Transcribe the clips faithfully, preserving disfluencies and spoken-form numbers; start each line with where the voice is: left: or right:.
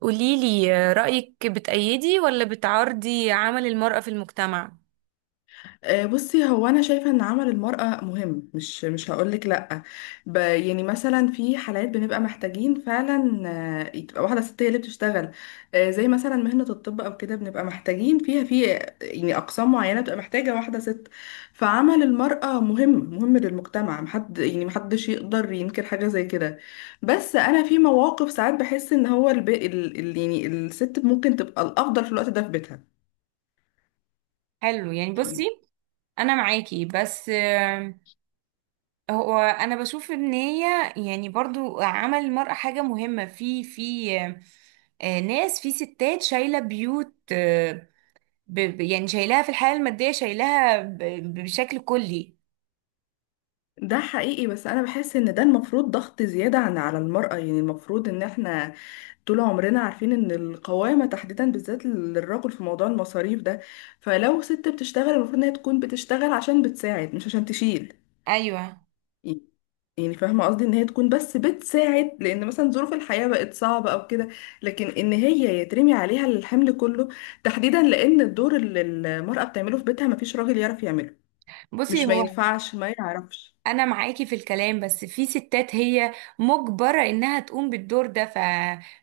right: قوليلي آه، رأيك بتأيدي ولا بتعارضي عمل المرأة في المجتمع؟
left: آه، بصي هو انا شايفه ان عمل المراه مهم، مش مش هقولك لا. ب يعني مثلا في حالات بنبقى محتاجين فعلا آه، تبقى واحده ست هي اللي بتشتغل. آه، زي مثلا مهنه الطب او كده بنبقى محتاجين فيها في يعني اقسام معينه بتبقى محتاجه واحده ست. فعمل المراه مهم، مهم للمجتمع. محد يعني محدش يقدر ينكر حاجه زي كده. بس انا في مواقف ساعات بحس ان هو الب... ال... ال... يعني الست ممكن تبقى الافضل في الوقت ده في بيتها
right: حلو، يعني بصي.
left: يعني.
right: انا معاكي بس آه، هو انا بشوف ان هي يعني برضو عمل المرأة حاجة مهمة في في آه، آه، ناس في ستات شايلة بيوت آه، ب- ب- يعني شايلاها في الحياة المادية شايلاها ب- بشكل كلي.
left: ده حقيقي بس انا بحس ان ده المفروض ضغط زيادة عن على المرأة. يعني المفروض ان احنا طول عمرنا عارفين ان القوامة تحديدا بالذات للرجل في موضوع المصاريف ده. فلو ست بتشتغل المفروض ان هي تكون بتشتغل عشان بتساعد مش عشان تشيل.
right: ايوه،
left: يعني فاهمة قصدي ان هي تكون بس بتساعد لان مثلا ظروف الحياة بقت صعبة او كده، لكن ان هي يترمي عليها الحمل كله تحديدا لان الدور اللي المرأة بتعمله في بيتها مفيش راجل يعرف يعمله.
right: بصي.
left: مش ما
right: هو
left: ينفعش ما يعرفش.
right: انا معاكي في الكلام بس في ستات هي مجبرة انها تقوم بالدور ده ف...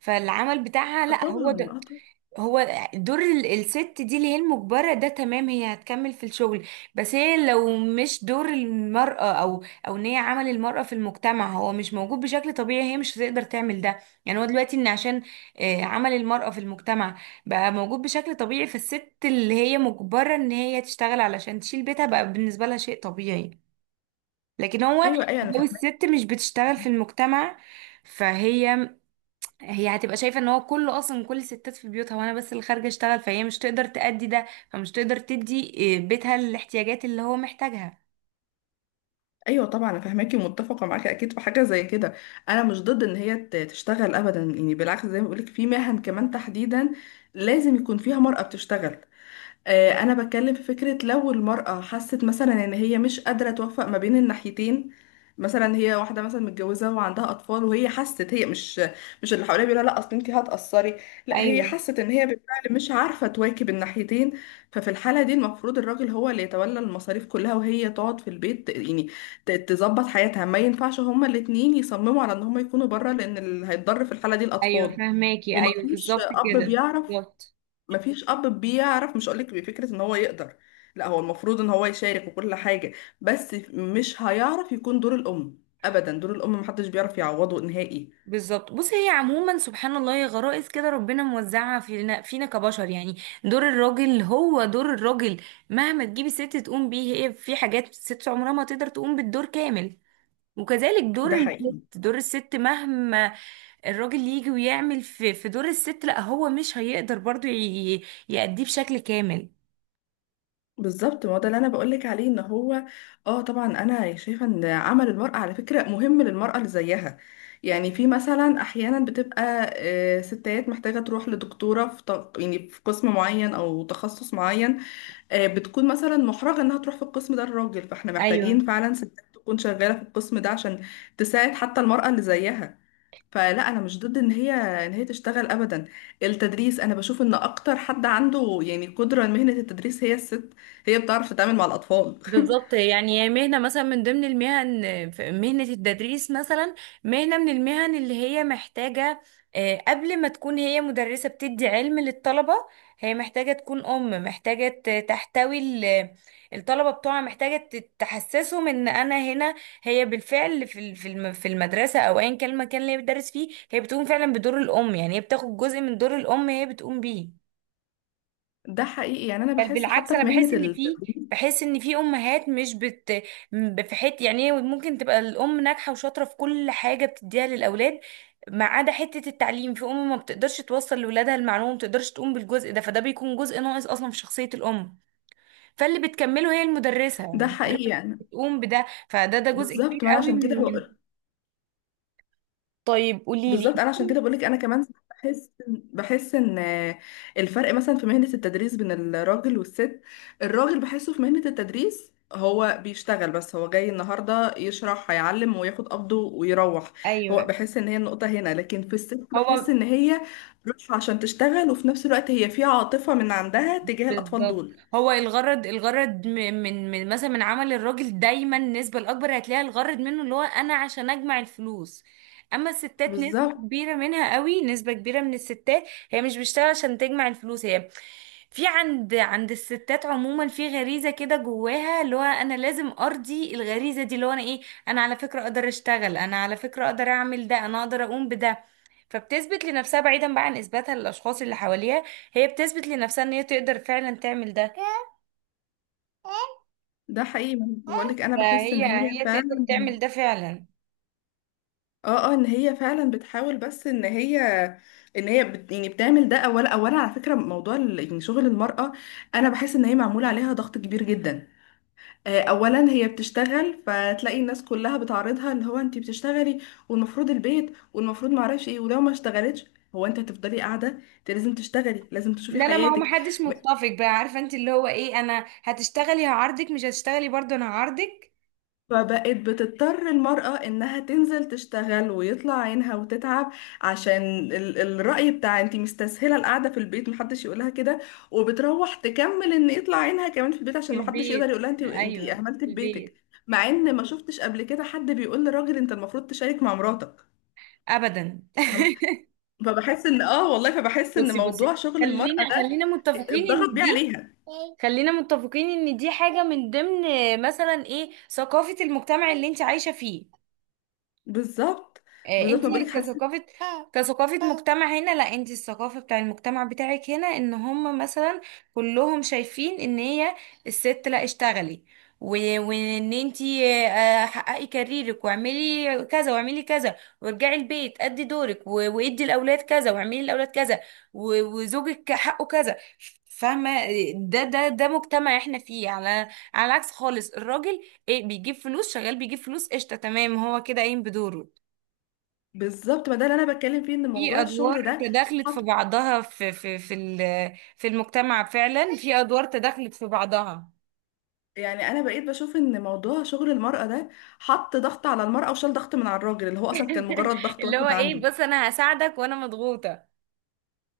right: فالعمل بتاعها
left: طبعا
right: لا، هو ده.
left: اه، طبعا اه.
right: هو دور ال- الست دي اللي هي المجبرة ده، تمام هي هتكمل في الشغل. بس هي لو مش دور المرأة او او ان هي عمل المرأة في المجتمع هو مش موجود بشكل طبيعي، هي مش هتقدر تعمل ده. يعني هو دلوقتي ان عشان آه، عمل المرأة في المجتمع بقى موجود بشكل طبيعي، فالست اللي هي مجبرة ان هي تشتغل علشان تشيل بيتها بقى بالنسبة لها شيء طبيعي. لكن هو
left: ايوه ايوه، انا
right: لو
left: فاهمك.
right: الست مش بتشتغل في المجتمع، فهي هي هتبقى شايفة ان هو كله اصلا كل الستات في بيوتها وانا بس اللي خارجة اشتغل، فهي مش تقدر تأدي ده، فمش تقدر تدي إيه، بيتها الاحتياجات اللي هو محتاجها.
left: ايوه طبعا، انا فاهماكي ومتفقه معاكي اكيد في حاجه زي كده. انا مش ضد ان هي ت- تشتغل ابدا، يعني بالعكس زي ما بقولك في مهن كمان تحديدا لازم يكون فيها مرأة بتشتغل. آه، انا بتكلم في فكرة لو المرأة حست مثلا ان هي مش قادرة توفق ما بين الناحيتين. مثلا هي واحدة مثلا متجوزة وعندها أطفال وهي حست هي مش مش اللي حواليها بيقولها لا أصل انتي هتقصري، لا هي
right: ايوه،
left: حست ان هي بالفعل مش عارفة تواكب الناحيتين. ففي الحالة دي المفروض الراجل هو اللي يتولى المصاريف كلها وهي تقعد في البيت يعني ت- تظبط حياتها. ما ينفعش هما الاتنين يصمموا على ان هما يكونوا بره لأن اللي هيتضر في الحالة دي
right: ايوه،
left: الأطفال.
right: فهماكي، ايوه
left: ومفيش
right: بالظبط
left: أب
right: كده.
left: بيعرف.
right: بالظبط.
left: مفيش اب بيعرف، مش هقولك بفكره ان هو يقدر، لا هو المفروض ان هو يشارك وكل حاجه، بس مش هيعرف يكون دور الام، ابدا دور الام محدش بيعرف يعوضه نهائي.
right: بالظبط، بص هي عموما سبحان الله، هي غرائز كده ربنا موزعها فينا فينا كبشر يعني. دور الراجل هو دور الراجل، مهما تجيبي ست تقوم بيه، هي في حاجات الست عمرها ما تقدر تقوم بالدور كامل. وكذلك دور
left: ده
right: الست،
left: حقيقي.
right: دور الست مهما الراجل يجي ويعمل في في دور الست، لا هو مش هيقدر برضو ي- ي- يأديه بشكل كامل.
left: بالظبط ما هو ده اللي انا بقولك عليه ان هو اه طبعا، انا شايفه ان عمل المراه على فكره مهم للمراه اللي زيها. يعني في مثلا احيانا بتبقى آه، ستات محتاجه تروح لدكتوره في ط- يعني في قسم معين او تخصص معين. آه، بتكون مثلا محرجة انها تروح في القسم ده الراجل، فاحنا
right: ايوه
left: محتاجين فعلا ستات تكون شغالة في القسم ده عشان تساعد حتى المرأة اللي زيها. فلا انا مش ضد ان هي ان هي تشتغل ابدا. التدريس انا بشوف ان اكتر حد عنده يعني قدرة لمهنة التدريس هي الست، هي بتعرف تتعامل مع الاطفال.
right: بالظبط. يعني هي مهنة مثلا، من ضمن المهن في مهنة التدريس مثلا، مهنة من المهن اللي هي محتاجة آه، قبل ما تكون هي مدرسة بتدي علم للطلبة، هي محتاجة تكون أم، محتاجة ت- تحتوي ال- الطلبة بتوعها، محتاجة ت- تحسسهم إن أنا هنا. هي بالفعل في ال- في الم- في المدرسة أو أيا كان المكان اللي هي بتدرس فيه، هي بتقوم فعلا بدور الأم. يعني هي بتاخد جزء من دور الأم هي بتقوم بيه.
left: ده حقيقي، يعني انا
right: بل
left: بحس
right: بالعكس،
left: حتى
right: انا
left: في مهنة
right: بحس ان في
left: التدريس
right: بحس ان في امهات مش بت ب- في حته يعني ممكن تبقى الام ناجحه وشاطره في كل حاجه بتديها للاولاد، ما عدا حته التعليم. في ام ما بتقدرش توصل لاولادها المعلومه، ما بتقدرش تقوم بالجزء ده، فده بيكون جزء ناقص اصلا في شخصيه الام. فاللي بتكمله هي المدرسه، يعني
left: ده حقيقي
right: المدرسه
left: يعني.
right: بتقوم بده، فده ده جزء كبير
left: بالظبط ما أنا
right: قوي
left: عشان
right: من
left: كده.
right: من- طيب قولي لي.
left: بالظبط انا عشان كده بقولك انا كمان بحس، بحس ان الفرق مثلا في مهنة التدريس بين الراجل والست، الراجل بحسه في مهنة التدريس هو بيشتغل بس، هو جاي النهارده يشرح هيعلم وياخد قبضه ويروح. هو
right: ايوه
left: بحس ان هي النقطة هنا، لكن في الست بحس
right: هو
left: ان هي رايحة عشان تشتغل وفي نفس الوقت هي في عاطفة من عندها تجاه الاطفال
right: بالظبط.
left: دول.
right: هو الغرض، الغرض م- من من مثلا من عمل الراجل دايما، النسبة الأكبر هتلاقي الغرض منه اللي هو أنا عشان أجمع الفلوس. أما الستات نسبة
left: بالظبط.
right: كبيرة منها قوي، نسبة كبيرة من الستات هي مش بتشتغل عشان تجمع الفلوس. هي في عند عند الستات عموما في غريزة كده جواها، اللي هو أنا لازم أرضي الغريزة دي، اللي هو أنا إيه أنا على فكرة أقدر أشتغل، أنا على فكرة أقدر أعمل ده، أنا أقدر أقوم بده. فبتثبت لنفسها بعيدا بقى عن اثباتها للاشخاص اللي حواليها، هي بتثبت لنفسها ان هي تقدر فعلا تعمل ده.
left: ده حقيقي، بقولك انا بحس ان
right: فهي
left: هي
right: هي تقدر
left: فعلا.
right: تعمل ده فعلا.
left: اه اه، ان هي فعلا بتحاول، بس ان هي ان هي بت يعني بتعمل ده. اولا اولا على فكره موضوع ال- يعني شغل المراه انا بحس ان هي معمول عليها ضغط كبير جدا. آه، اولا هي بتشتغل فتلاقي الناس كلها بتعارضها، اللي هو انت بتشتغلي والمفروض البيت والمفروض ما اعرفش ايه. ولو ما اشتغلتش هو انت هتفضلي قاعده؟ انت لازم تشتغلي، لازم تشوفي
right: لا، لا، ما هو
left: حياتك.
right: محدش متفق بقى، عارفه انت اللي هو ايه انا هتشتغلي هعارضك، مش هتشتغلي برضه انا هعارضك.
left: فبقت بتضطر المرأة إنها تنزل تشتغل ويطلع عينها وتتعب عشان ال الرأي بتاع انتي مستسهلة القعدة في البيت محدش يقولها كده. وبتروح تكمل إن يطلع عينها كمان في البيت
right: في
left: عشان محدش يقدر
right: البيت.
left: يقولها انتي انتي
right: ايوه،
left: أهملت في
right: في
left: بيتك.
right: البيت.
left: مع إن ما شفتش قبل كده حد بيقول لراجل انت المفروض تشارك مع مراتك.
right: ابدا.
left: فاهمة؟ فبحس إن آه والله فبحس إن
right: بصي بصي،
left: موضوع شغل المرأة
right: خلينا
left: ده
right: خلينا متفقين
left: اتضغط
right: ان
left: بيه
right: دي
left: عليها.
right: خلينا متفقين ان دي حاجة من ضمن مثلا ايه ثقافة المجتمع اللي انت عايشة فيه.
left: بالظبط.
right: آه،
left: بالظبط
right: انت
left: ما بقولك حسيت.
right: كثقافة كثقافة مجتمع هنا. لا، انت الثقافة بتاع المجتمع بتاعك هنا، ان هم مثلا كلهم شايفين ان هي الست، لا اشتغلي و- وان انت آه، حققي كاريرك واعملي كذا واعملي كذا، وارجعي البيت ادي دورك و- وادي الاولاد كذا واعملي الاولاد كذا، و- وزوجك حقه كذا، فاهمة؟ ده ده ده مجتمع احنا فيه، على على العكس خالص. الراجل ايه بيجيب فلوس، شغال بيجيب فلوس، قشطة، تمام هو كده قايم بدوره.
left: بالظبط ما ده اللي أنا بتكلم فيه إن
right: في
left: موضوع
right: ادوار
left: الشغل ده،
right: تداخلت في بعضها، في في في ال- في المجتمع فعلا في ادوار تداخلت في بعضها.
left: يعني انا بقيت بشوف ان موضوع شغل المرأة ده حط ضغط على المرأة وشال ضغط من على الراجل اللي هو اصلا كان مجرد ضغط
right: اللي هو
left: واحد
right: ايه
left: عنده.
right: بص انا هساعدك وانا مضغوطة.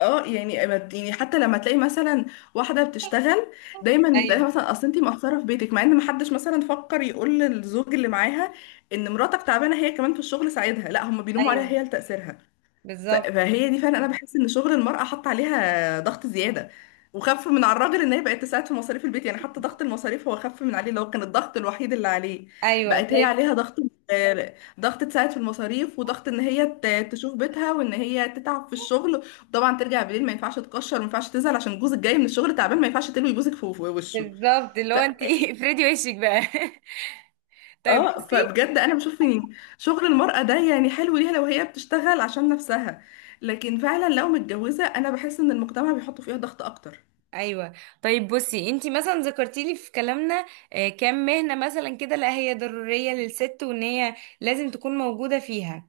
left: اه يعني أبد- يعني حتى لما تلاقي مثلا واحدة بتشتغل دايما يتقالها
right: ايوه،
left: مثلا اصل انتي مقصرة في بيتك، مع ان محدش مثلا فكر يقول للزوج اللي معاها ان مراتك تعبانة هي كمان في الشغل ساعدها، لا هم بيلوموا عليها
right: ايوه
left: هي لتقصيرها. ف-
right: بالظبط.
left: فهي دي فعلا انا بحس ان شغل المرأة حط عليها ضغط زيادة وخف من على الراجل ان هي بقت تساعد في مصاريف البيت. يعني حتى ضغط المصاريف هو خف من عليه اللي هو كان الضغط الوحيد اللي عليه.
right: ايوه
left: بقت هي
right: طيب.
left: عليها ضغط، آه، ضغط تساعد في المصاريف وضغط ان هي ت- تشوف بيتها وان هي تتعب في الشغل. طبعا ترجع بالليل ما ينفعش تكشر، ما ينفعش تزعل عشان جوزك جاي من الشغل تعبان، ما ينفعش تلوي جوزك في في وشه.
right: بالظبط، اللي هو انت إيه، افردي وشك بقى طيب
left: اه
right: بصي.
left: فبجد انا بشوف ان شغل المرأة ده يعني حلو ليها لو هي بتشتغل عشان نفسها، لكن فعلا لو متجوزة انا بحس ان المجتمع بيحط فيها ضغط اكتر.
right: ايوه طيب بصي، انت مثلا ذكرتي لي في كلامنا آه، كام مهنه مثلا كده لا هي ضروريه للست وان هي لازم تكون موجوده فيها.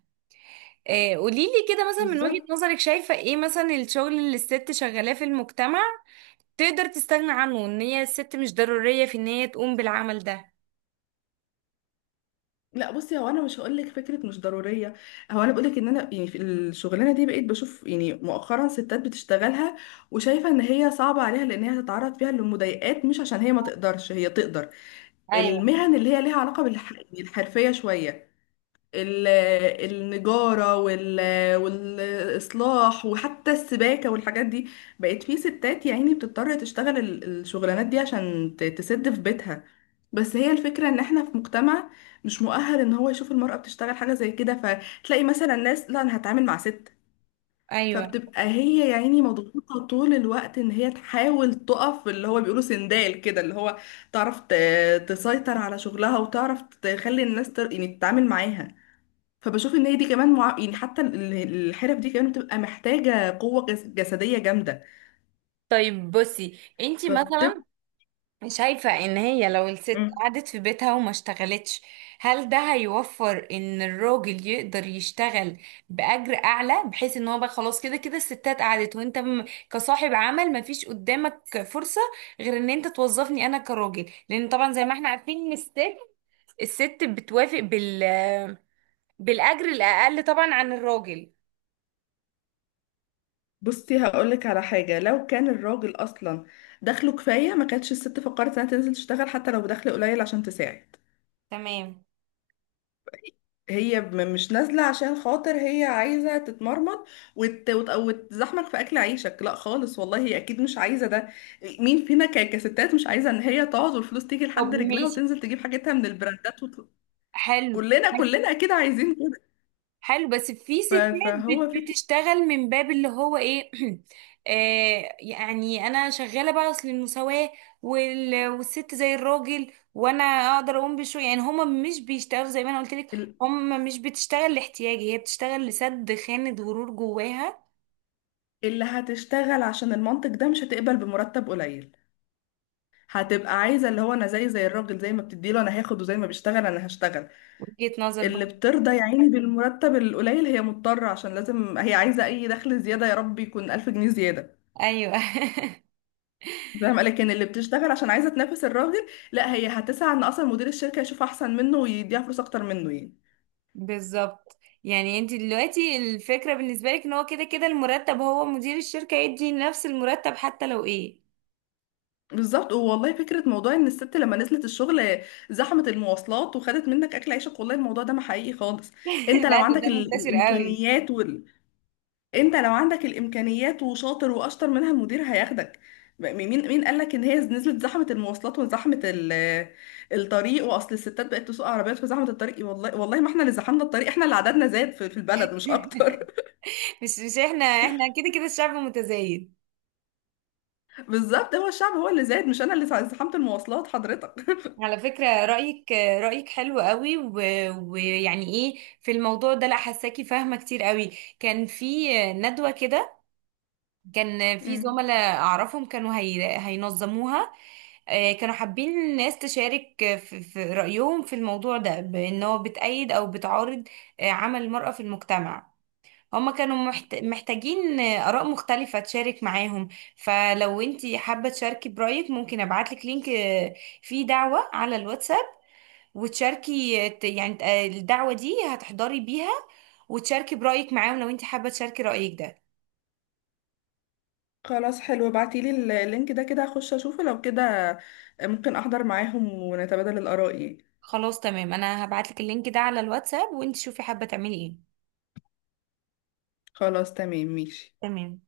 right: آه، قوليلي كده مثلا، من وجهة
left: بالظبط.
right: نظرك شايفة ايه مثلا الشغل اللي الست شغالاه في المجتمع تقدر تستغنى عنه، ان هي الست مش ضرورية في ان هي تقوم بالعمل ده.
left: لا بصي، هو انا مش هقول لك فكره مش ضروريه. هو انا بقول لك ان انا يعني في الشغلانه دي بقيت بشوف يعني مؤخرا ستات بتشتغلها وشايفه ان هي صعبه عليها لان هي تتعرض فيها لمضايقات، مش عشان هي ما تقدرش، هي تقدر.
right: ايوه،
left: المهن اللي هي ليها علاقه بالحرفيه شويه، ال- النجارة وال- والإصلاح وحتى السباكة والحاجات دي، بقت في ستات يا عيني بتضطر تشتغل ال- الشغلانات دي عشان ت- تسد في بيتها. بس هي الفكرة ان احنا في مجتمع مش مؤهل ان هو يشوف المرأة بتشتغل حاجة زي كده، فتلاقي مثلا ناس لا انا هتعامل مع ست.
right: ايوه.
left: فبتبقى هي يا عيني مضغوطة طول الوقت ان هي تحاول تقف اللي هو بيقولوا سندال كده، اللي هو تعرف ت- تسيطر على شغلها وتعرف تخلي الناس تر- يعني تتعامل معاها. فبشوف ان هي دي كمان مع... يعني حتى ال- الحرف دي كمان بتبقى محتاجة قوة جس- جسدية جامدة.
right: طيب بصي انتي
left: فبتبقى.
right: مثلا، شايفة ان هي لو الست
left: مم.
right: قعدت في بيتها وما اشتغلتش، هل ده هيوفر ان الراجل يقدر يشتغل بأجر اعلى، بحيث ان هو بقى خلاص كده كده الستات قعدت، وانت م- كصاحب عمل ما فيش قدامك فرصة غير ان انت توظفني انا كراجل، لان طبعا زي ما احنا عارفين ان الست، الست بتوافق بال بالأجر الاقل طبعا عن الراجل.
left: بصي هقولك على حاجة، لو كان الراجل أصلا دخله كفاية ما كانتش الست فكرت إنها تنزل تشتغل حتى لو بدخل قليل عشان تساعد.
right: تمام.
left: هي م- مش نازلة عشان خاطر هي عايزة تتمرمط وت... وت... وتزحمك في أكل عيشك، لا خالص والله هي أكيد مش عايزة ده. مين فينا ك... كستات مش عايزة إن هي تقعد والفلوس تيجي
right: طب
left: لحد رجلها
right: ماشي.
left: وتنزل تجيب حاجتها من البراندات وت...
right: حلو،
left: كلنا كلنا اكيد عايزين.
right: حلو بس في
left: ف-
right: ستات
left: فهو
right: بت-
left: فكرة
right: بتشتغل من باب اللي هو ايه آه يعني انا شغاله بقى اصل المساواه وال- والست زي الراجل وانا اقدر اقوم بشويه، يعني هما مش بيشتغلوا زي ما انا قلت لك.
left: ال-
right: هما مش بتشتغل لاحتياج، هي بتشتغل لسد خانه غرور جواها.
left: اللي هتشتغل عشان المنطق ده مش هتقبل بمرتب قليل، هتبقى عايزة اللي هو أنا زي زي الراجل، زي ما بتديله أنا هاخد وزي ما بيشتغل أنا هشتغل.
right: وجهه نظر
left: اللي
right: بقى.
left: بترضى يا عيني بالمرتب القليل هي مضطرة عشان لازم هي عايزة أي دخل زيادة، يا رب يكون ألف جنيه زيادة.
right: ايوه
left: فاهمة؟ لكن اللي بتشتغل عشان عايزة تنافس الراجل لا هي هتسعى إن أصلا مدير الشركة يشوف أحسن منه ويديها فلوس أكتر منه يعني.
right: بالظبط. يعني انت دلوقتي الفكره بالنسبه لك ان هو كده كده المرتب، هو مدير الشركه يدي نفس المرتب حتى لو ايه.
left: بالظبط والله. فكرة موضوع ان الست لما نزلت الشغل زحمت المواصلات وخدت منك اكل عيشك، والله الموضوع ده ما حقيقي خالص. انت لو
right: لا، ده
left: عندك
right: ده
left: ال-
right: منتشر قوي.
left: الامكانيات وال... انت لو عندك الامكانيات وشاطر واشطر منها المدير هياخدك. م- مين مين قال لك ان هي نزلت زحمة المواصلات وزحمة ال- الطريق واصل الستات بقت تسوق عربيات في زحمة الطريق؟ والله والله ما احنا اللي زحمنا الطريق، احنا اللي عددنا زاد في في البلد مش اكتر.
right: مش مش احنا احنا كده كده الشعب متزايد.
left: بالظبط، هو الشعب هو اللي زاد مش انا اللي زحمت المواصلات حضرتك.
right: على فكرة رأيك رأيك حلو قوي، و- ويعني ايه في الموضوع ده، لا حساكي فاهمة كتير قوي. كان في ندوة كده، كان في
left: مم.
right: زملاء اعرفهم كانوا هي هينظموها. آه، كانوا حابين الناس تشارك في في رأيهم في الموضوع ده بأن هو بتأيد او بتعارض آه، عمل المرأة في المجتمع. هما كانوا محت... محتاجين آراء مختلفة تشارك معاهم. فلو انتي حابة تشاركي برأيك، ممكن ابعتلك لينك آه، فيه دعوة على الواتساب، وتشاركي آه، ت- يعني آه، الدعوة دي هتحضري بيها وتشاركي برأيك معاهم لو انتي حابة تشاركي رأيك ده.
left: خلاص حلو ابعتيلي اللينك ده كده هخش اشوفه، لو كده ممكن احضر معاهم ونتبادل الاراء يعني.
right: خلاص تمام، انا هبعتلك اللينك ده على الواتساب وانتي شوفي حابة تعملي ايه.
left: خلاص تمام ماشي.
right: تمام.